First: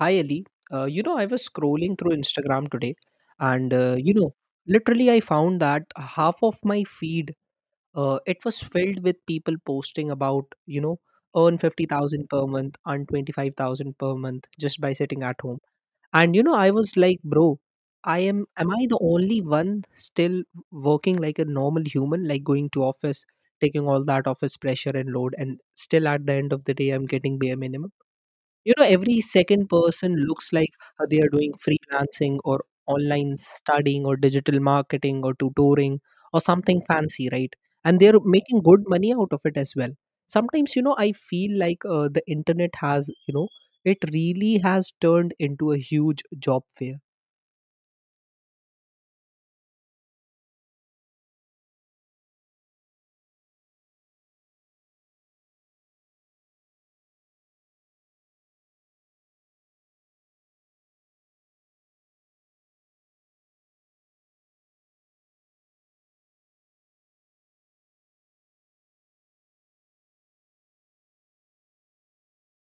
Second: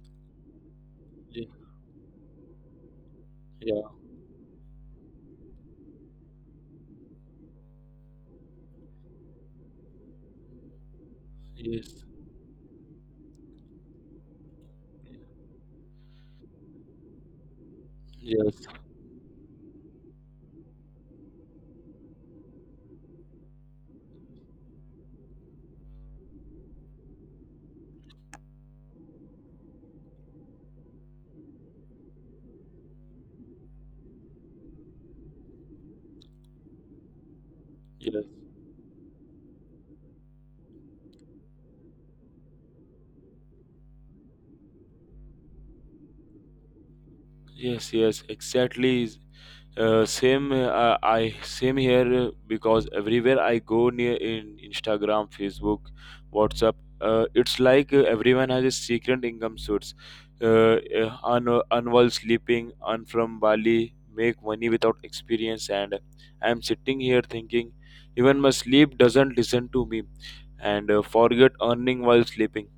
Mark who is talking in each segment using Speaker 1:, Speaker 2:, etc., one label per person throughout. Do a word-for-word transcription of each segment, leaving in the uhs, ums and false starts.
Speaker 1: Hi Ali, uh, you know I
Speaker 2: Ye-
Speaker 1: was scrolling through Instagram today, and
Speaker 2: Yeah,
Speaker 1: uh, you know literally I found that half of my feed uh, it was filled with people posting about you know earn fifty
Speaker 2: yes,
Speaker 1: thousand per month, earn twenty five thousand per month just by sitting at home, and you know I was like, bro, I am
Speaker 2: yes,
Speaker 1: am I the only one still working like a normal human, like going to office, taking all that office pressure and load, and still at the end of the day I'm getting bare minimum. You know, every second person looks like uh, they are doing freelancing or online studying or digital marketing or tutoring or something fancy, right? And they're
Speaker 2: yes,
Speaker 1: making good money out of it as well. Sometimes, you know, I feel like uh, the internet has, you know, it really has turned into a huge job fair.
Speaker 2: yes, yes, exactly. Is- Uh, same, uh, I same here, uh, because everywhere I go near in Instagram, Facebook, WhatsApp, uh, it's like uh, everyone has a secret income source. Uh, uh, un, Unwell sleeping, un from Bali, make money without experience, and I'm sitting here thinking, even my sleep doesn't listen to me, and uh, forget earning while sleeping.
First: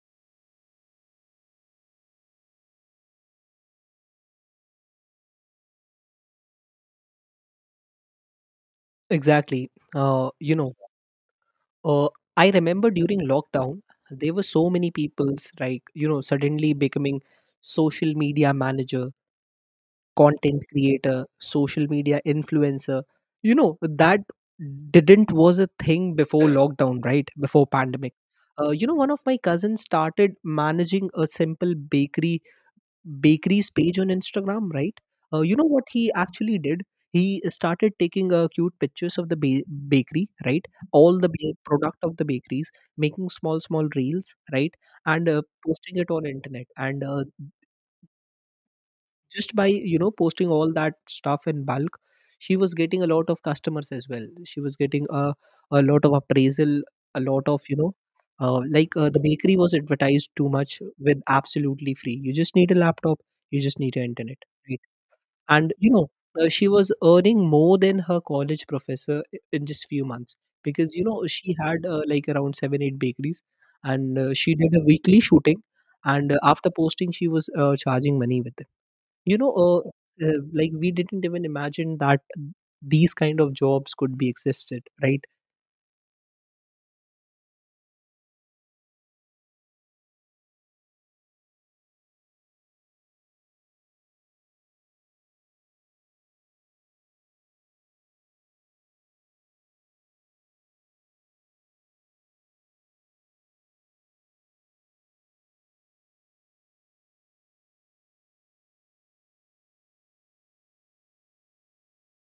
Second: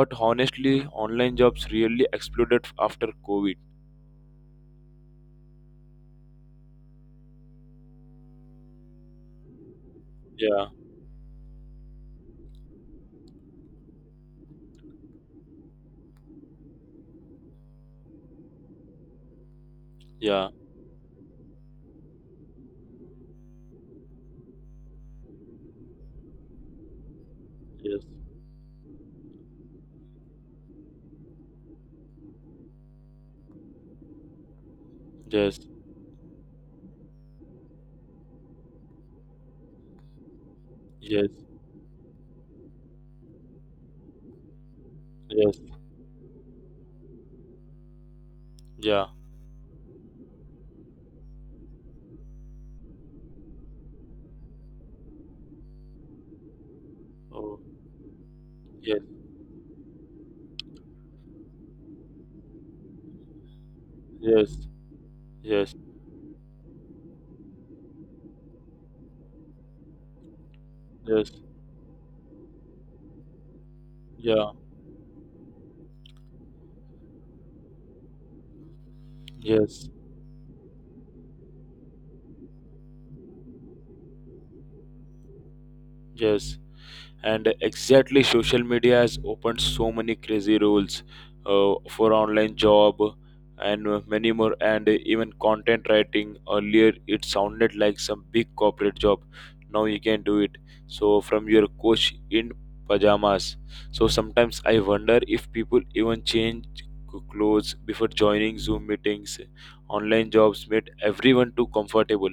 Speaker 2: But honestly, online jobs really exploded after COVID.
Speaker 1: Exactly. Uh, you
Speaker 2: Yeah,
Speaker 1: know, uh, I remember during lockdown, there were so many people's like, you know, suddenly becoming social media manager,
Speaker 2: yeah,
Speaker 1: content creator, social media influencer. You know, that didn't was a thing before lockdown, right? Before
Speaker 2: yes,
Speaker 1: pandemic. Uh, you know, one of my cousins started managing a simple bakery bakeries page on Instagram, right? Uh, you
Speaker 2: yes,
Speaker 1: know what he actually did? He started taking uh, cute pictures of the ba- bakery, right? All the
Speaker 2: yes,
Speaker 1: ba- product of the bakeries, making small small reels, right? And uh,
Speaker 2: yes,
Speaker 1: posting it on internet. And uh,
Speaker 2: yeah,
Speaker 1: just by you know posting all that stuff in bulk she was getting a lot of customers as well, she was getting a, a lot of appraisal, a lot
Speaker 2: oh,
Speaker 1: of you know uh, like
Speaker 2: yes,
Speaker 1: uh, the bakery was advertised too much. With absolutely free, you just need a laptop, you just need an internet,
Speaker 2: yes,
Speaker 1: right? And
Speaker 2: yes,
Speaker 1: you know uh, she was earning more than her college professor i- in just few months because you know
Speaker 2: yes,
Speaker 1: she had uh, like around seven eight bakeries, and uh,
Speaker 2: yeah,
Speaker 1: she did a weekly shooting. And uh, after posting she was uh, charging money with it, you know uh,
Speaker 2: yes,
Speaker 1: uh, like we didn't even imagine that these kind of jobs could be existed, right?
Speaker 2: yes. And exactly, social media has opened so many crazy rules uh, for online job, and uh, many more. And even content writing, earlier it sounded like some big corporate job, now you can do it, so from your coach in pajamas. So sometimes I wonder if people even change c- clothes before joining Zoom meetings. Online jobs made everyone too comfortable.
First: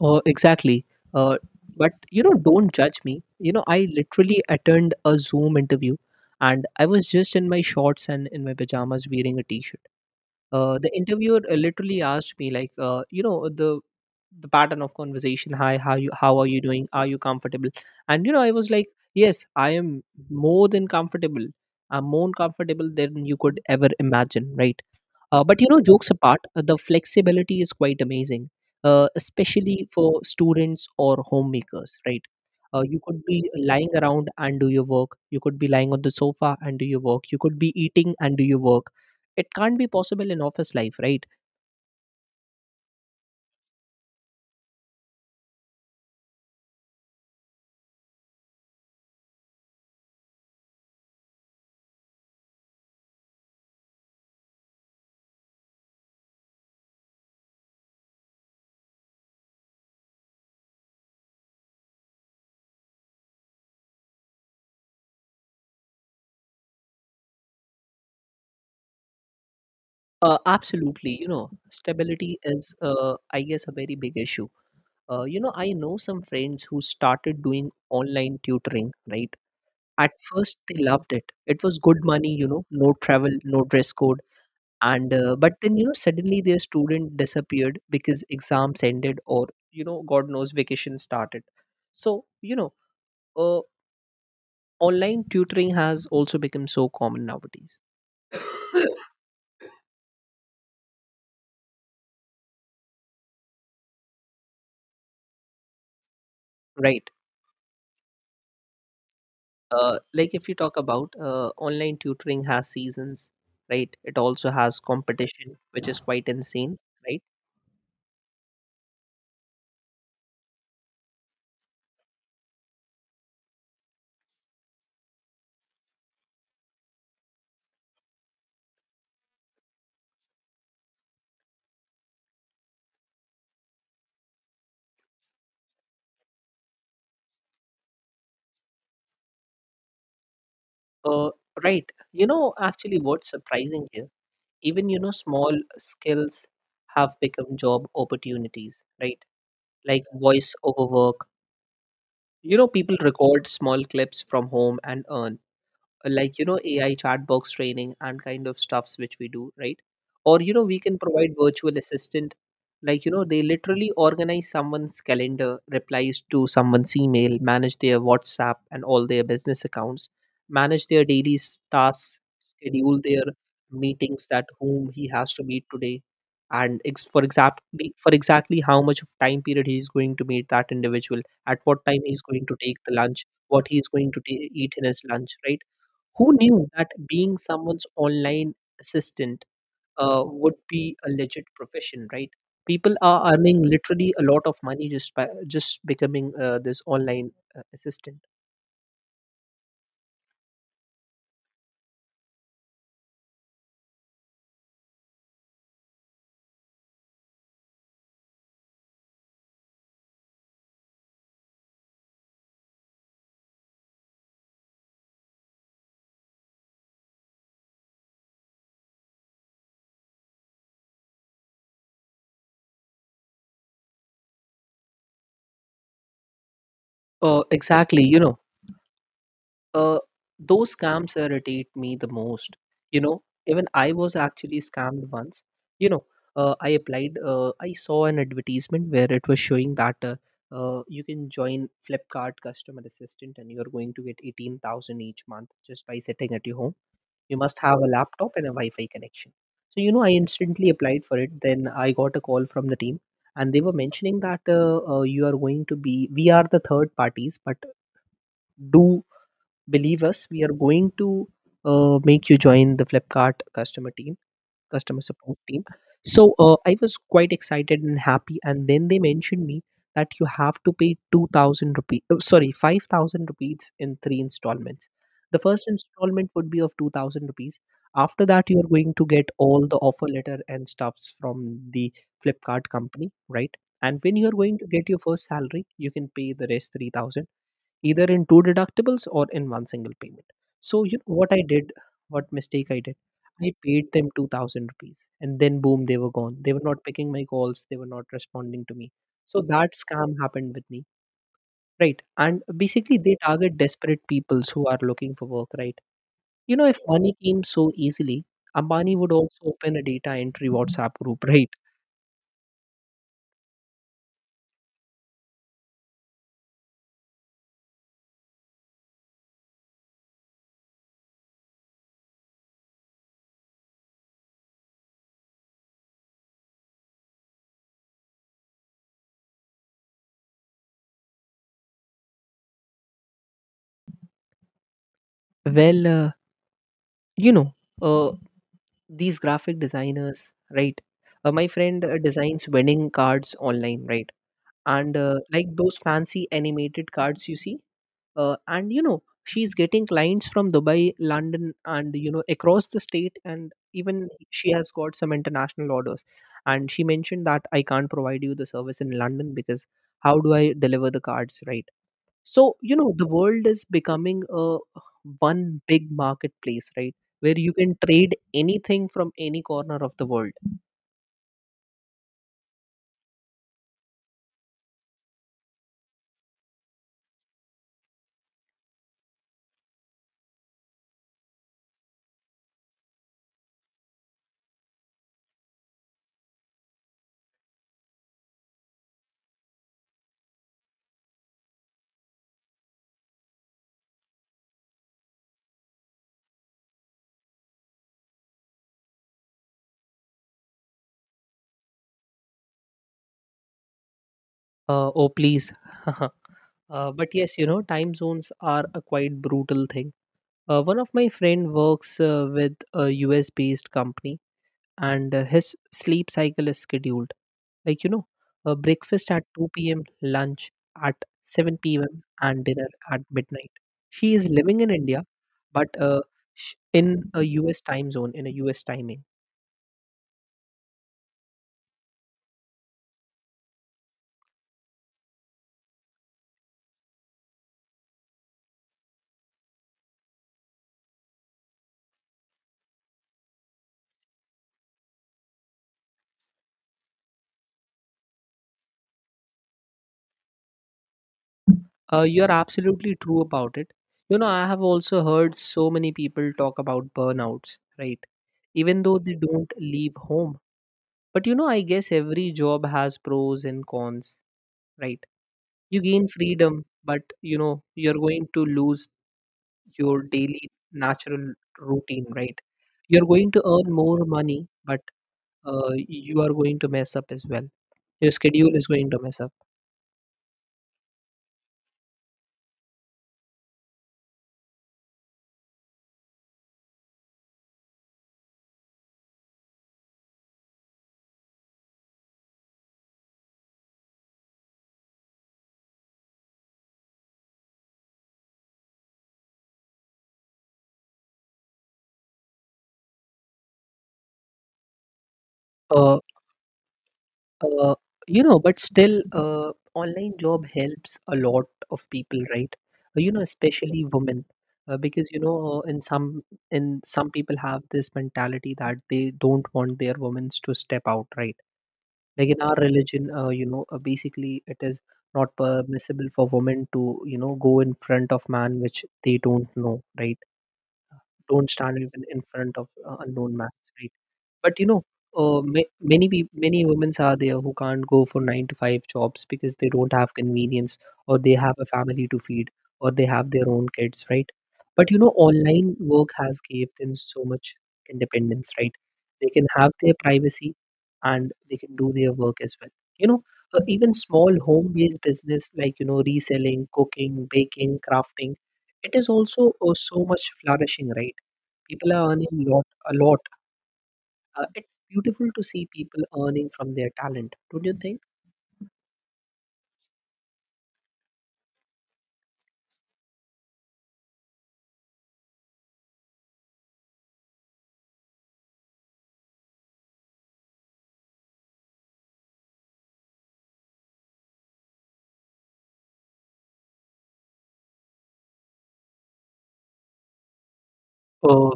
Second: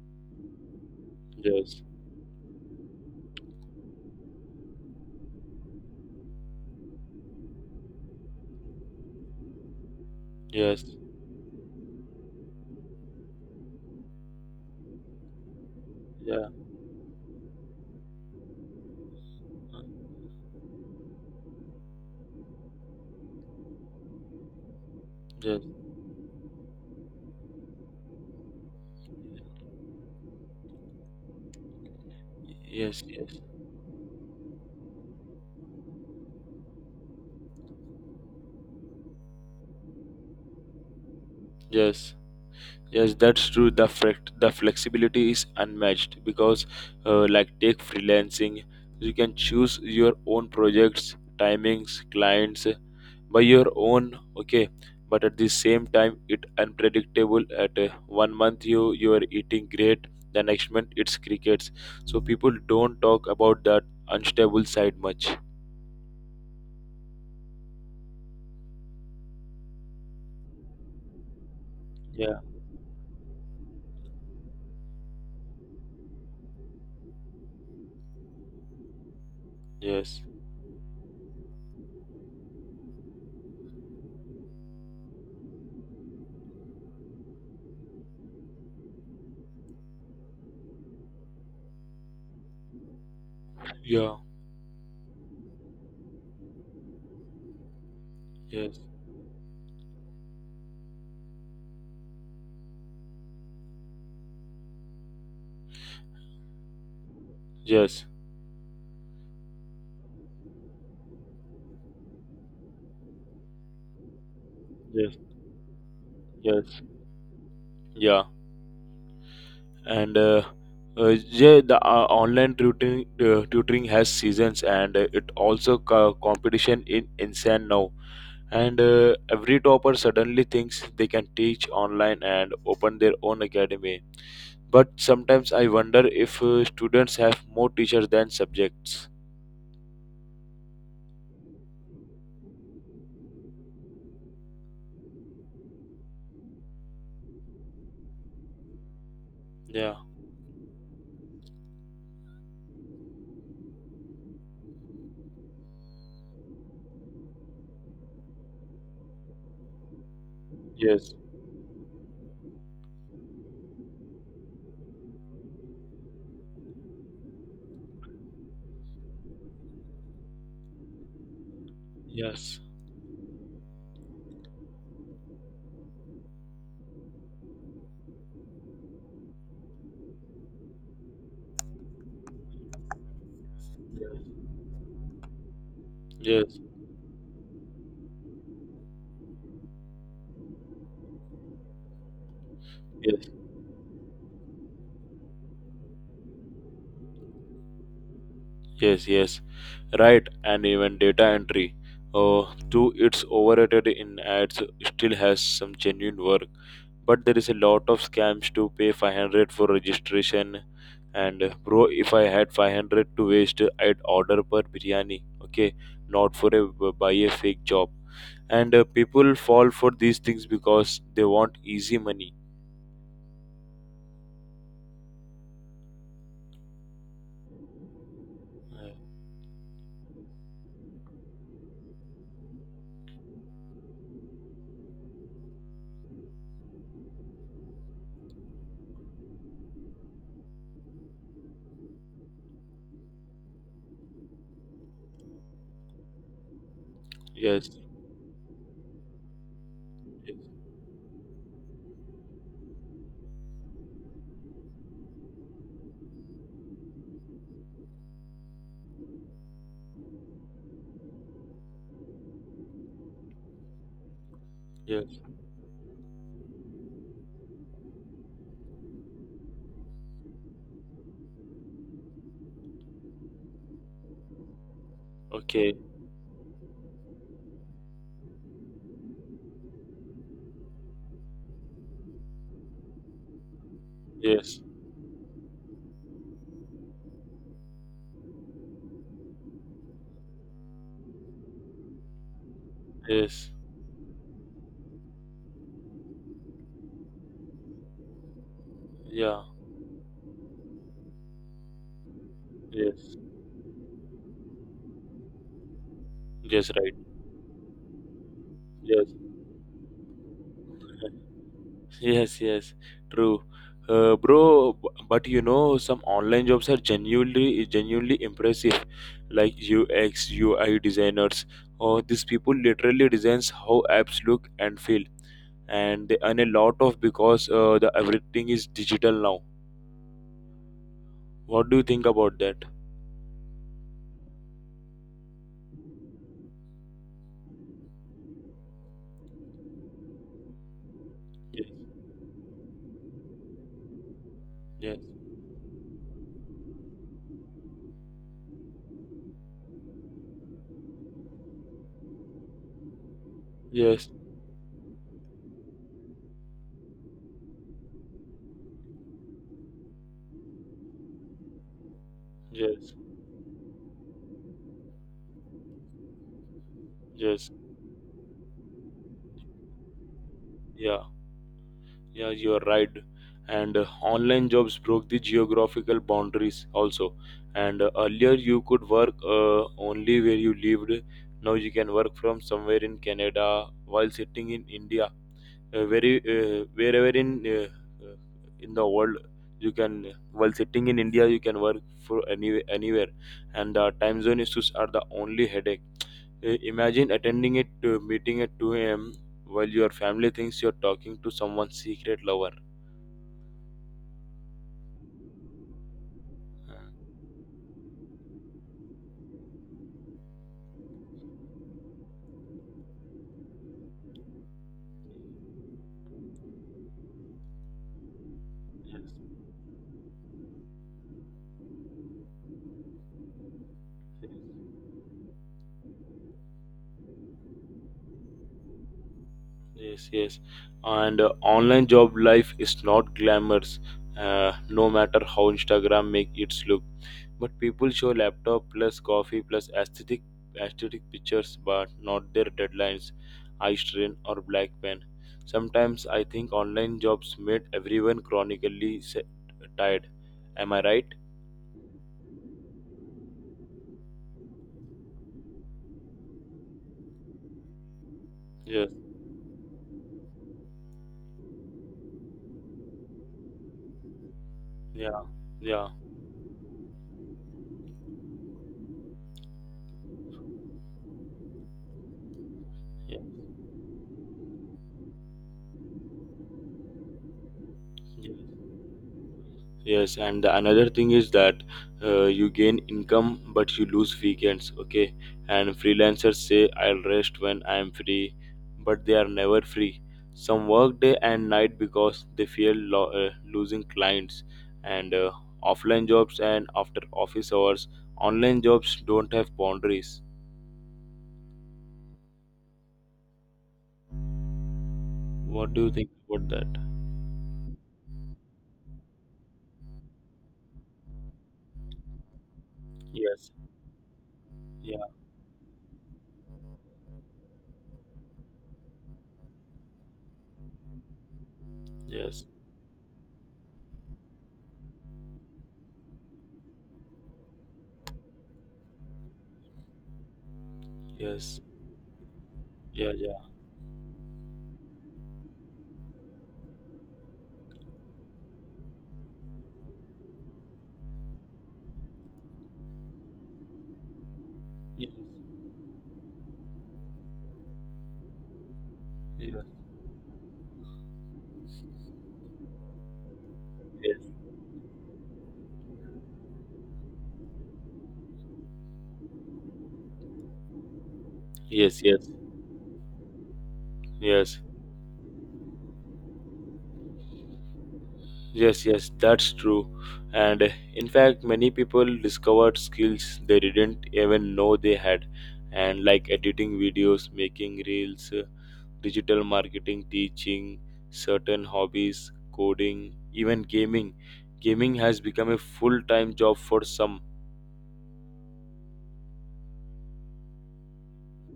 Speaker 1: uh, Exactly. uh,
Speaker 2: Yes,
Speaker 1: but you know don't judge me, you know I literally attended a Zoom interview and I was just in my shorts and in my pajamas wearing a t-shirt. Uh,
Speaker 2: yes,
Speaker 1: the interviewer uh, literally asked me like, uh, you know, the the pattern of conversation. Hi, how you how are
Speaker 2: yeah,
Speaker 1: you doing? Are you comfortable? And you know, I was like, yes, I am more than comfortable. I'm more comfortable than you could ever imagine, right? Uh,
Speaker 2: yes,
Speaker 1: but you know, jokes apart, uh, the flexibility is quite amazing, uh, especially for students or homemakers, right? Uh, you
Speaker 2: yes,
Speaker 1: could
Speaker 2: yes,
Speaker 1: be lying around and do your work. You could be lying on the sofa and do your work. You could be eating and do your work. It can't be possible in office life, right?
Speaker 2: yes. Yes, that's true. The flex- the flexibility is unmatched because, uh, like, take freelancing, you can choose your own projects, timings, clients, uh, by your own. Okay, but at the same time, it unpredictable. At uh, one month you you are eating great, the next month it's crickets. So people don't talk about that unstable side much.
Speaker 1: Uh, absolutely. You know,
Speaker 2: Yeah.
Speaker 1: stability is, uh, I guess, a very big issue. Uh, you know, I know some friends who started doing online tutoring, right? At
Speaker 2: Yes.
Speaker 1: first, they loved it. It was good money, you know, no travel, no dress code. And, uh, but then, you know, suddenly their student disappeared because exams ended or, you know, God knows vacation started. So, you know, uh,
Speaker 2: Yeah.
Speaker 1: online tutoring has also become so common nowadays,
Speaker 2: Yes.
Speaker 1: right?
Speaker 2: Yes.
Speaker 1: Uh, like if you talk about, uh, online tutoring has seasons, right? It also has
Speaker 2: Yes.
Speaker 1: competition which is quite insane,
Speaker 2: Yes.
Speaker 1: right?
Speaker 2: Yeah. And uh, uh, yeah, the uh, online tutoring uh, tutoring has seasons, and uh, it also co- competition in insane now. And uh, every topper suddenly thinks they can teach online and open their own academy. But sometimes I wonder if uh, students have more teachers than subjects.
Speaker 1: uh, right, you know actually what's surprising here, even you know small skills have become job opportunities, right?
Speaker 2: Yeah,
Speaker 1: Like voice over work, you know people record small clips from home and earn. Uh, like you know A I chat box training and kind of stuffs which we do, right? Or you know we can
Speaker 2: yes,
Speaker 1: provide virtual assistant. Like you know they literally organize someone's calendar, replies to someone's email, manage their whatsapp and all their business accounts, manage their daily s- tasks,
Speaker 2: yes,
Speaker 1: schedule their meetings that whom he has to meet today, and ex- for exactly for exactly how much of time period he's going to meet that individual, at what time he's going to take the lunch, what he's going to ta eat in his lunch, right? Who
Speaker 2: yes,
Speaker 1: knew that being someone's online assistant uh, would be a legit profession, right? People
Speaker 2: yes,
Speaker 1: are earning literally a lot of money just by just becoming uh, this online uh, assistant.
Speaker 2: yes, yes, right. And even data entry, uh, though it's overrated in ads, still has some genuine worth. But there is a lot of scams to pay five hundred for registration. And uh, bro, if I had five hundred to waste, I'd order per biryani, okay, not for a buy a fake job. And uh, people fall for these things because they want easy money.
Speaker 1: Uh, exactly, you know
Speaker 2: Uh,
Speaker 1: Uh, those scams irritate me the most. You know, Even I was actually scammed once. You know, uh, I applied. Uh, I saw an advertisement where it was showing that uh, uh, you can join Flipkart customer assistant and you're going to get eighteen thousand each month just by sitting at your home. You must
Speaker 2: yes,
Speaker 1: have a laptop and a Wi-Fi connection. So you know, I instantly applied for it. Then I got a call from the team, and they were mentioning that uh, uh, you are going to be. We are the third parties, but do believe us, we are going to uh, make you join the Flipkart customer team customer
Speaker 2: yes,
Speaker 1: support team. So uh, I was quite excited and happy, and then they mentioned me that you have to pay two thousand rupees, oh, sorry, five thousand rupees in three installments. The first
Speaker 2: okay,
Speaker 1: installment would be of two thousand rupees. After that you are going to get all the offer letter and stuffs from the Flipkart company, right? And when you are going
Speaker 2: yes,
Speaker 1: to get your first salary you can pay the rest three thousand either in two deductibles or in one single payment. So you know what I did, what mistake I did.
Speaker 2: yes,
Speaker 1: I paid them two thousand rupees, and then boom, they were gone. They were not picking my calls. They were not responding to me.
Speaker 2: yeah,
Speaker 1: So that scam happened with me, right? And basically,
Speaker 2: yes,
Speaker 1: they target desperate peoples who are looking for work, right? You know,
Speaker 2: yes,
Speaker 1: if
Speaker 2: right,
Speaker 1: money came so easily, Ambani
Speaker 2: yes.
Speaker 1: would also open a data entry WhatsApp group, right?
Speaker 2: Yes, yes, true. Uh, bro, b- but you know, some online jobs are genuinely genuinely impressive, like U X, U I designers. Or these people literally designs how apps look and feel, and they earn a lot of because uh, the everything is digital now. What do you think about that?
Speaker 1: Well, uh, you know, uh, these graphic designers, right? Uh, my
Speaker 2: Yes,
Speaker 1: friend uh, designs wedding cards online, right? And
Speaker 2: yes,
Speaker 1: uh, like those fancy animated cards you see, uh, and you know she's getting clients from Dubai, London, and you know across the state, and even
Speaker 2: yes,
Speaker 1: she has got some international orders. And she mentioned that I can't provide you the service in London because how do I deliver the cards, right? So, you know,
Speaker 2: yes,
Speaker 1: the world is becoming a one big marketplace, right? Where
Speaker 2: yes,
Speaker 1: you can trade anything from any corner of the world.
Speaker 2: yeah. Yeah, you are right. And uh, online jobs broke the geographical boundaries also. And uh, earlier you could work uh, only where you lived. Now you can work from somewhere in Canada while sitting in India, uh, very uh, wherever in uh, uh, in the world you can, while sitting in India you can work for any, anywhere. And the time zone issues are the only headache. Uh, imagine attending a uh, meeting at two a m while your family thinks you're talking to someone's secret lover.
Speaker 1: Uh, oh, please. Uh, but yes, you know, time zones are a quite brutal thing. Uh, one of my friend works uh, with a U S based company, and uh, his sleep cycle is scheduled. Like, you know, uh, breakfast at two p m, lunch at seven p m, and dinner at midnight. She is living in India but uh, sh- in a U S time zone, in a U S timing.
Speaker 2: Yes, yes. And uh, online job life is not glamorous, uh, no matter how Instagram make it look. But people show laptop plus coffee plus aesthetic aesthetic pictures, but not their deadlines, eye strain or black pen. Sometimes I think online jobs made everyone chronically se- tired. Am I right?
Speaker 1: Uh, you're absolutely true about it. You know, I have also heard so many people talk about burnouts, right? Even
Speaker 2: Yes.
Speaker 1: though they don't leave home. But you know, I guess every job has pros and cons, right?
Speaker 2: Yeah.
Speaker 1: You
Speaker 2: Yeah.
Speaker 1: gain freedom, but you know, you're going to lose your daily natural routine, right? You're going to earn more money, but uh, you are going to mess up as well. Your
Speaker 2: Yeah.
Speaker 1: schedule is going to mess up.
Speaker 2: Yes, and another thing is that uh, you gain income but you lose weekends, okay? And freelancers say I'll rest when I'm free, but they are never free. Some work day and night because they fear lo- uh, losing clients. And uh, offline jobs and after office hours, online jobs don't have boundaries. What do you
Speaker 1: Uh,
Speaker 2: think about that?
Speaker 1: Uh, you know, but still, uh, online job helps a lot of people, right? Uh, You know,
Speaker 2: Yes,
Speaker 1: especially women, uh,
Speaker 2: yeah,
Speaker 1: because you know, uh, in some in some people have this mentality that they don't want their women to step out, right? Like in
Speaker 2: yes,
Speaker 1: our religion, uh, you know, uh, basically it is not permissible for women to, you know, go in front of man which they don't know, right? Don't
Speaker 2: yes,
Speaker 1: stand even in front of uh,
Speaker 2: yeah,
Speaker 1: unknown
Speaker 2: yeah,
Speaker 1: man, right? But you know, uh, ma- many peop many women are there who can't go for nine to five jobs because they don't have convenience or they have a family to feed or they have their own kids, right? But you know,
Speaker 2: yes,
Speaker 1: online work has gave them so much independence, right? They can
Speaker 2: yes,
Speaker 1: have their privacy and they can do their work as well. You know, uh, Even small home-based business like you know reselling, cooking, baking, crafting, it is also uh, so much flourishing, right? People
Speaker 2: yes,
Speaker 1: are
Speaker 2: yes,
Speaker 1: earning
Speaker 2: yes,
Speaker 1: lot a lot. Uh,
Speaker 2: yes.
Speaker 1: it's beautiful to see people earning from their talent, don't you think?
Speaker 2: Yes, yes, that's true. And uh, in fact, many people discovered skills they didn't even know they had, and like editing videos, making reels, uh, digital marketing, teaching certain hobbies, coding, even gaming. Gaming has become a full time job for some.
Speaker 1: Oh,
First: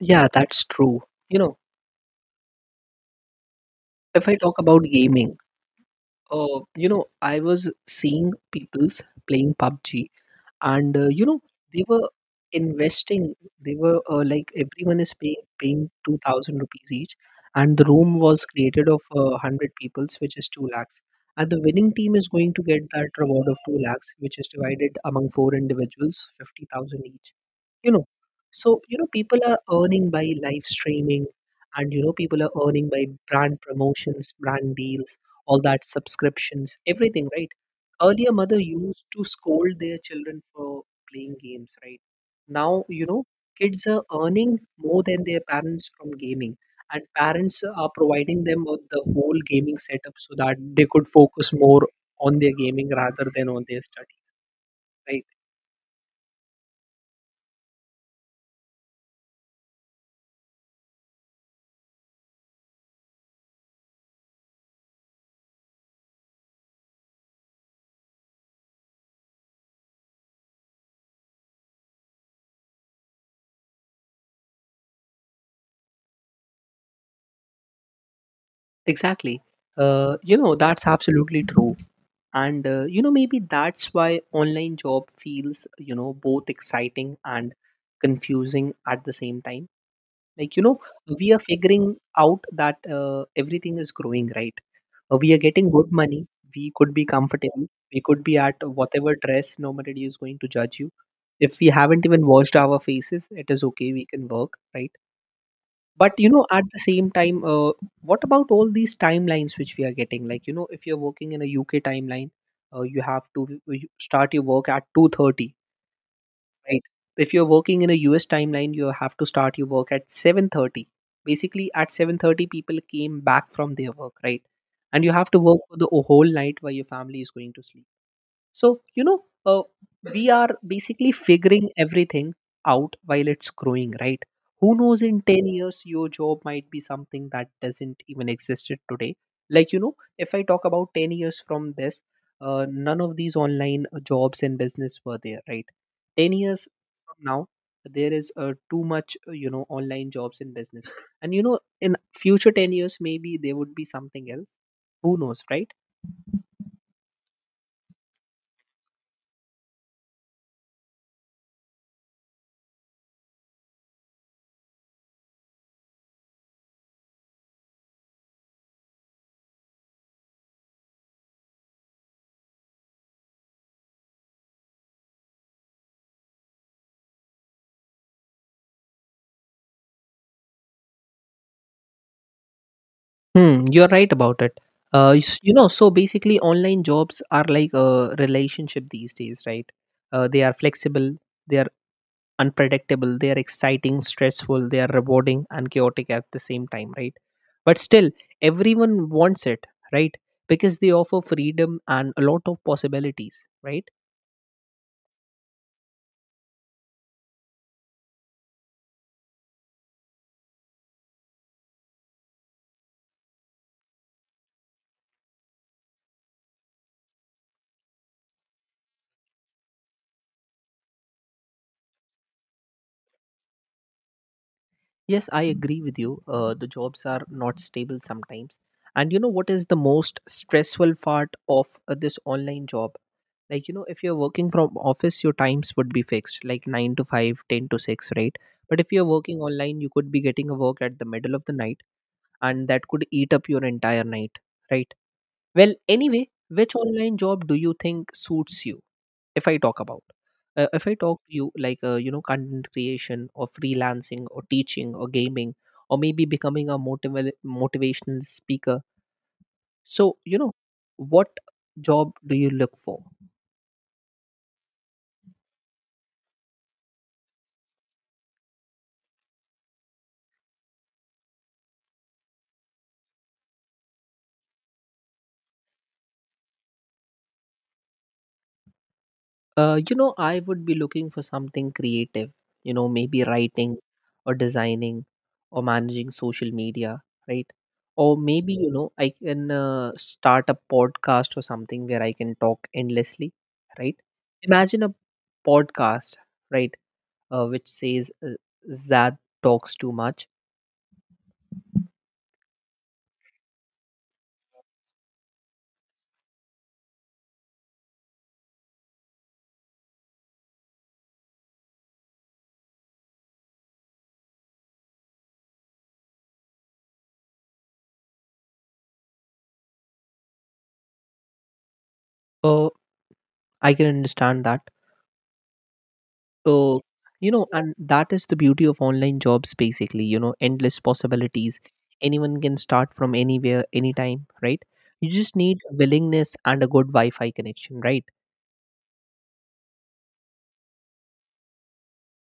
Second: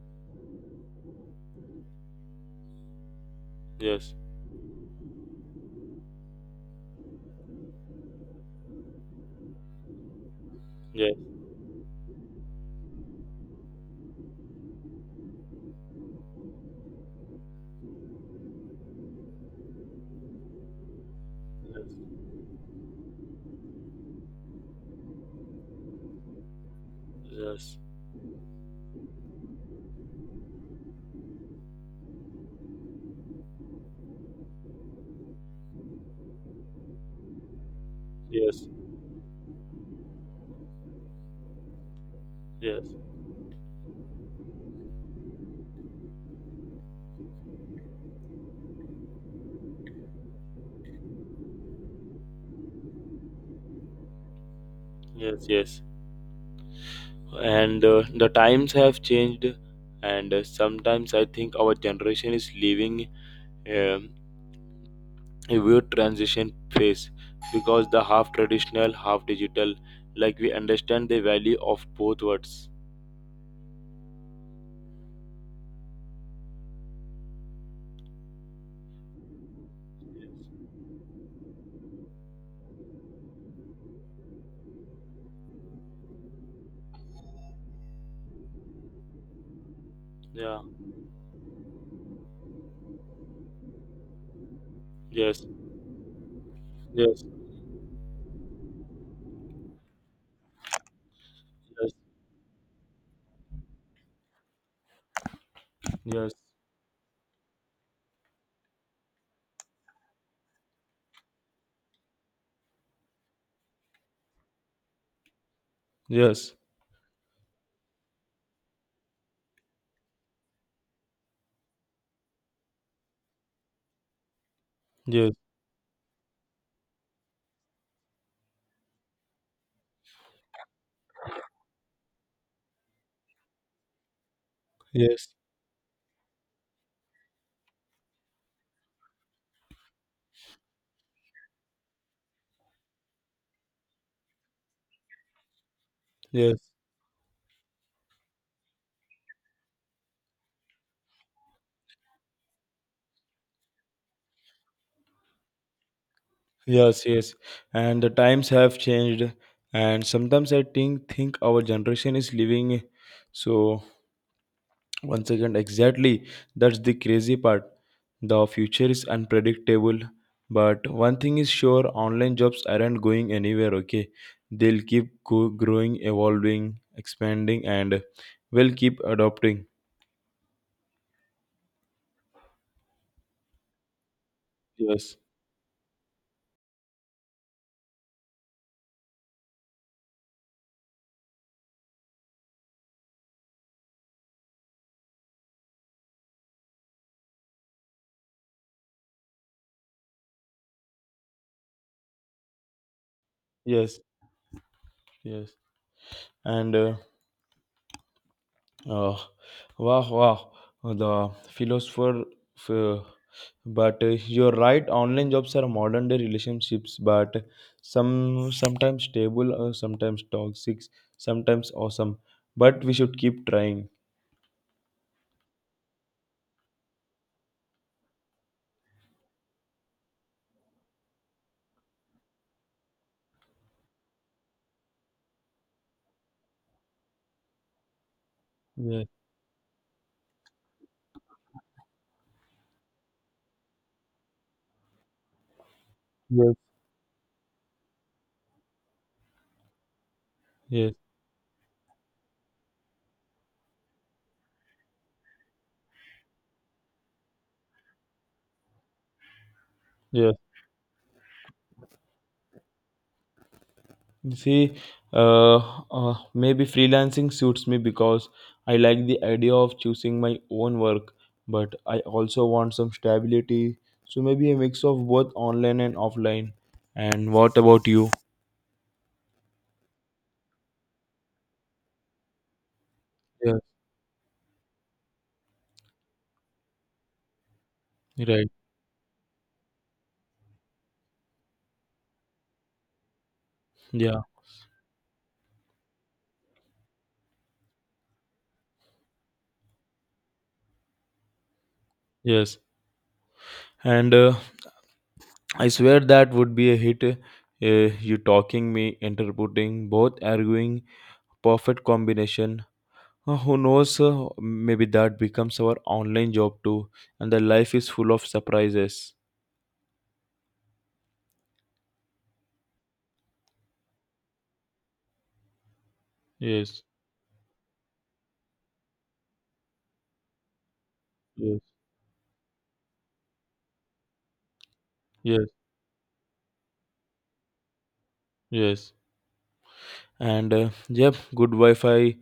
Speaker 1: yeah, that's true. You know,
Speaker 2: Yes,
Speaker 1: if I talk about gaming, uh, you know, I was seeing people's playing PUBG and uh,
Speaker 2: yes,
Speaker 1: you know they were investing, they were uh, like everyone is pay, paying two thousand rupees each, and the room was created of uh, one hundred peoples, which is two lakhs, and the winning team is going to get that reward of two lakhs, which is divided among four individuals, fifty thousand each.
Speaker 2: yes,
Speaker 1: You know, so you know, people are earning by live streaming, and you know, people are earning by brand promotions, brand deals, all that subscriptions, everything, right? Earlier, mother
Speaker 2: yes,
Speaker 1: used to scold their children for playing games, right?
Speaker 2: yes,
Speaker 1: Now, you know, kids are earning more than their parents from gaming, and parents are providing them with the whole gaming setup so that they could focus more on their gaming rather than on their studies, right?
Speaker 2: yes, yes. And uh, the times have changed, and uh, sometimes I think our generation is living um a weird transition phase, because the half traditional, half digital, like we understand the value of both words.
Speaker 1: Exactly. Uh, you know, that's absolutely true. And, uh, you know, maybe that's why online job feels, you know, both exciting and confusing at the same time. Like,
Speaker 2: Yeah.
Speaker 1: you know, we are figuring out that uh, everything is growing, right? Uh, we are
Speaker 2: Yes.
Speaker 1: getting good money. We could be
Speaker 2: Yes.
Speaker 1: comfortable. We could be at whatever dress. Nobody is going to judge you. If we
Speaker 2: Yes.
Speaker 1: haven't even washed our faces, it is okay. We can work, right? But, you
Speaker 2: Yes.
Speaker 1: know, at the same time, uh, what about all these timelines which we are getting? Like, you know, if you're working in a U K timeline, uh, you have to you start your work at two thirty.
Speaker 2: Yes.
Speaker 1: Right. If you're working in a U S timeline, you have to start your work at seven thirty. Basically, at seven thirty, people came back from their work, right? And you have
Speaker 2: Yes.
Speaker 1: to work for the whole night while your family is going to sleep. So, you know, uh, we are basically figuring everything out while it's growing, right? Who knows, in
Speaker 2: Yes.
Speaker 1: ten years your job might be something that doesn't even existed today. Like, you know, if I talk about ten years from this, uh, none of these online uh, jobs and business were there, right? ten
Speaker 2: Yes.
Speaker 1: years from now, there is uh, too much, uh, you know, online jobs and business. And, you know, in future ten years, maybe there would be something else. Who knows, right?
Speaker 2: Yes. Yes. And the times have changed, and sometimes I think think our generation is living, so. Once again, exactly. That's the crazy part. The future is unpredictable. But one thing is sure, online jobs aren't going anywhere, okay? They'll keep go- growing, evolving, expanding, and will keep adopting.
Speaker 1: Hmm, you're right about it. Uh,
Speaker 2: Yes,
Speaker 1: s- you know, so basically, online jobs are like a relationship these days, right? Uh, they are flexible, they are unpredictable, they are exciting, stressful, they are rewarding, and chaotic at the same time, right? But still, everyone wants it, right? Because they offer freedom and a lot of possibilities, right?
Speaker 2: yes, yes. And uh, uh, wow, wow. The philosopher. f- but uh, you're right, online jobs are modern day relationships, but some sometimes stable, uh, sometimes toxic, sometimes awesome, but we should keep trying.
Speaker 1: Yes, I agree with you. Uh, the jobs are not stable sometimes. And you know what is the most stressful part of uh, this online job? Like, you know, if you're working from office, your times would be fixed, like nine to five, ten to six, right? But if you're
Speaker 2: Yes,
Speaker 1: working online, you could be getting a work at the middle of the night, and that could eat up your entire night, right? Well, anyway,
Speaker 2: yes,
Speaker 1: which online job do you think suits you? if i talk about uh, if
Speaker 2: yes,
Speaker 1: i talk to you, like, uh, you know, content creation or freelancing or teaching or gaming, or maybe becoming a motiva- motivational speaker? So,
Speaker 2: yes.
Speaker 1: you know, what job do you look for?
Speaker 2: See, uh, uh maybe freelancing suits me because I like the idea of choosing my own work, but I also want some stability, so maybe a mix of both online and offline. And what about you?
Speaker 1: Uh, you know, I would be looking for something creative, you know, maybe
Speaker 2: Yeah,
Speaker 1: writing or designing or managing social media, right? Or
Speaker 2: right,
Speaker 1: maybe, you know, I can uh, start a podcast or something where I can talk endlessly, right?
Speaker 2: yeah,
Speaker 1: Imagine a podcast, right, uh, which says, uh, Zad talks too much.
Speaker 2: yes. And uh, I swear that would be a hit. Uh, you talking me, interpreting, both arguing, perfect combination. Uh, who knows? Uh, maybe that becomes our online job too, and the life is full of surprises.
Speaker 1: Uh, I can understand that. So,
Speaker 2: Yes,
Speaker 1: you know, and that is the beauty of online jobs basically, you know, endless
Speaker 2: yes,
Speaker 1: possibilities. Anyone can start from anywhere, anytime, right? You just
Speaker 2: yes,
Speaker 1: need willingness and a good Wi Fi connection, right?
Speaker 2: yes. And uh, yep, good Wi-Fi,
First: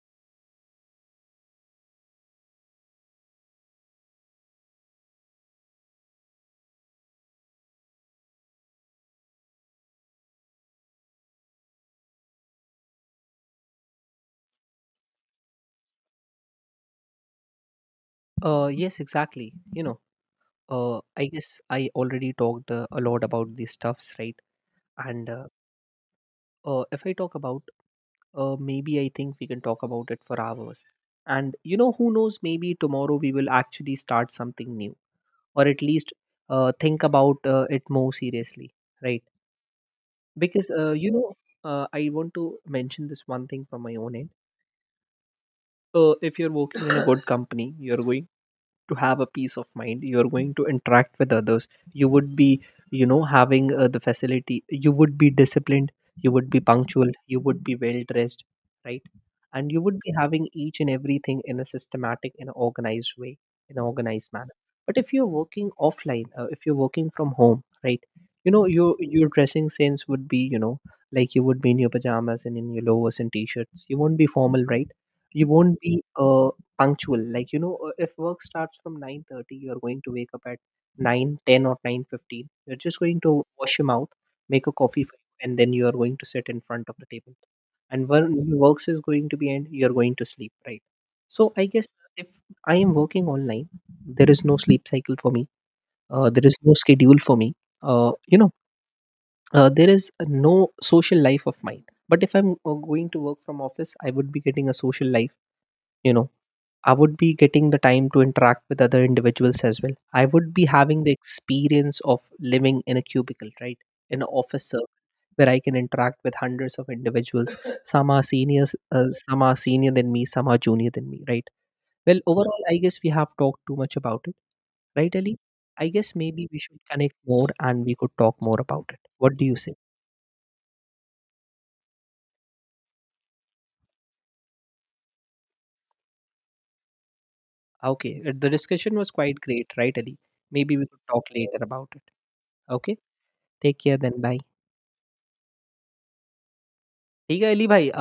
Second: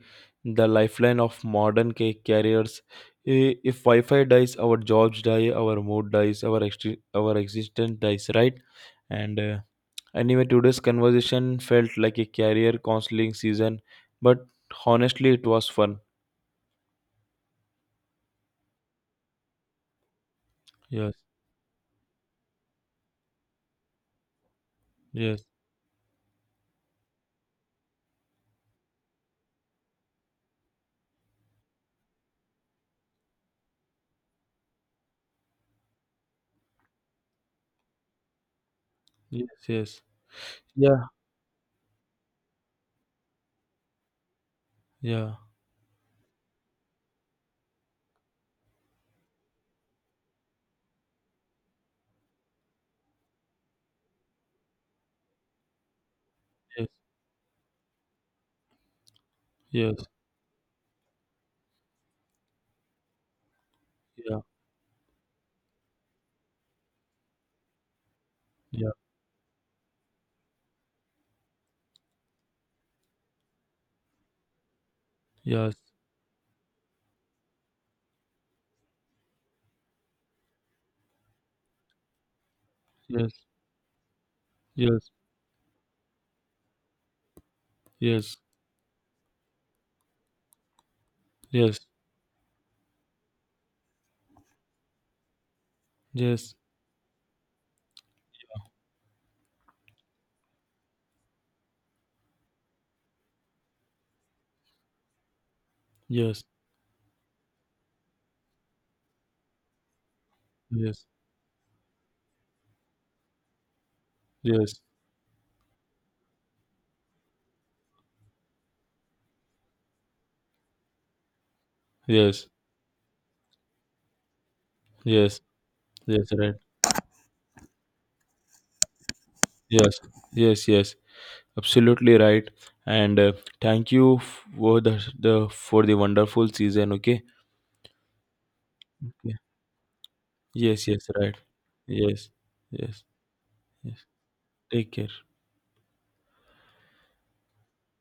Speaker 2: the lifeline of modern ca- carriers. I- If Wi-Fi dies, our jobs die, our mood dies, our ex- our existence dies, right? And uh, And even today's conversation felt like a career counseling season, but honestly, it was fun.
Speaker 1: Uh, yes, exactly. You know, uh,
Speaker 2: Yes,
Speaker 1: I guess I already talked uh, a lot about these stuffs, right? And
Speaker 2: yes,
Speaker 1: uh, uh, if I talk about, uh, maybe I think we can talk about it for hours. And you know, who knows? Maybe tomorrow we will actually start something new, or at least uh, think about uh, it more seriously, right?
Speaker 2: yes, yes,
Speaker 1: Because uh,
Speaker 2: yeah,
Speaker 1: you know, uh, I want to mention this one thing from my own end.
Speaker 2: yeah,
Speaker 1: Uh, if you're working in a good company, you're going to have a peace of mind, you're going to interact with others, you would be, you know, having uh, the facility, you would be disciplined, you would be
Speaker 2: yes,
Speaker 1: punctual, you would be well dressed, right? And you would
Speaker 2: yes,
Speaker 1: be having each and everything in a systematic, in an organized way, in an organized
Speaker 2: yeah,
Speaker 1: manner. But if you're working offline, uh, if you're working from home, right, you know,
Speaker 2: yeah,
Speaker 1: your your dressing sense would be, you know, like you would be in your pajamas and in your lowers and t-shirts, you won't be formal, right? You
Speaker 2: yes,
Speaker 1: won't be uh, punctual. Like, you know, uh, if work starts from nine thirty, you're going to wake up at nine ten or nine fifteen, you're just going
Speaker 2: yes,
Speaker 1: to wash your mouth, make a coffee
Speaker 2: yes,
Speaker 1: for you, and then you are going to sit in front of the table, and when
Speaker 2: yes,
Speaker 1: your works is going to be end, you're going to sleep, right? So I
Speaker 2: yes,
Speaker 1: guess, if I am working online, there is no sleep cycle for me, uh, there
Speaker 2: yes,
Speaker 1: is no schedule for me, uh, you know uh, there is no social life of mine. But if I'm uh, going to work from office, I would be getting a social life, you know.
Speaker 2: yes,
Speaker 1: I would be getting the time to interact with other individuals as well. I would be having
Speaker 2: yes,
Speaker 1: the experience of living in a cubicle, right? In an office
Speaker 2: yes,
Speaker 1: circle where I can interact with hundreds of individuals. Some are seniors, uh, some are senior than me, some are junior than me, right? Well,
Speaker 2: yes,
Speaker 1: overall, I guess we have talked too much about it, right, Ali?
Speaker 2: yes,
Speaker 1: I guess
Speaker 2: yes,
Speaker 1: maybe
Speaker 2: right.
Speaker 1: we should connect more and we could talk more about it. What do you say?
Speaker 2: Yes, yes, yes, absolutely right. And uh, thank you for the the for the wonderful season. Okay.
Speaker 1: Okay, uh, the discussion was
Speaker 2: Okay.
Speaker 1: quite great, right, Ali? Maybe
Speaker 2: Yes,
Speaker 1: we could
Speaker 2: yes,
Speaker 1: talk
Speaker 2: right.
Speaker 1: later about it.
Speaker 2: Yes,
Speaker 1: Okay,
Speaker 2: yes.
Speaker 1: take care then. Bye.
Speaker 2: Take care.
Speaker 1: ठीक है अली भाई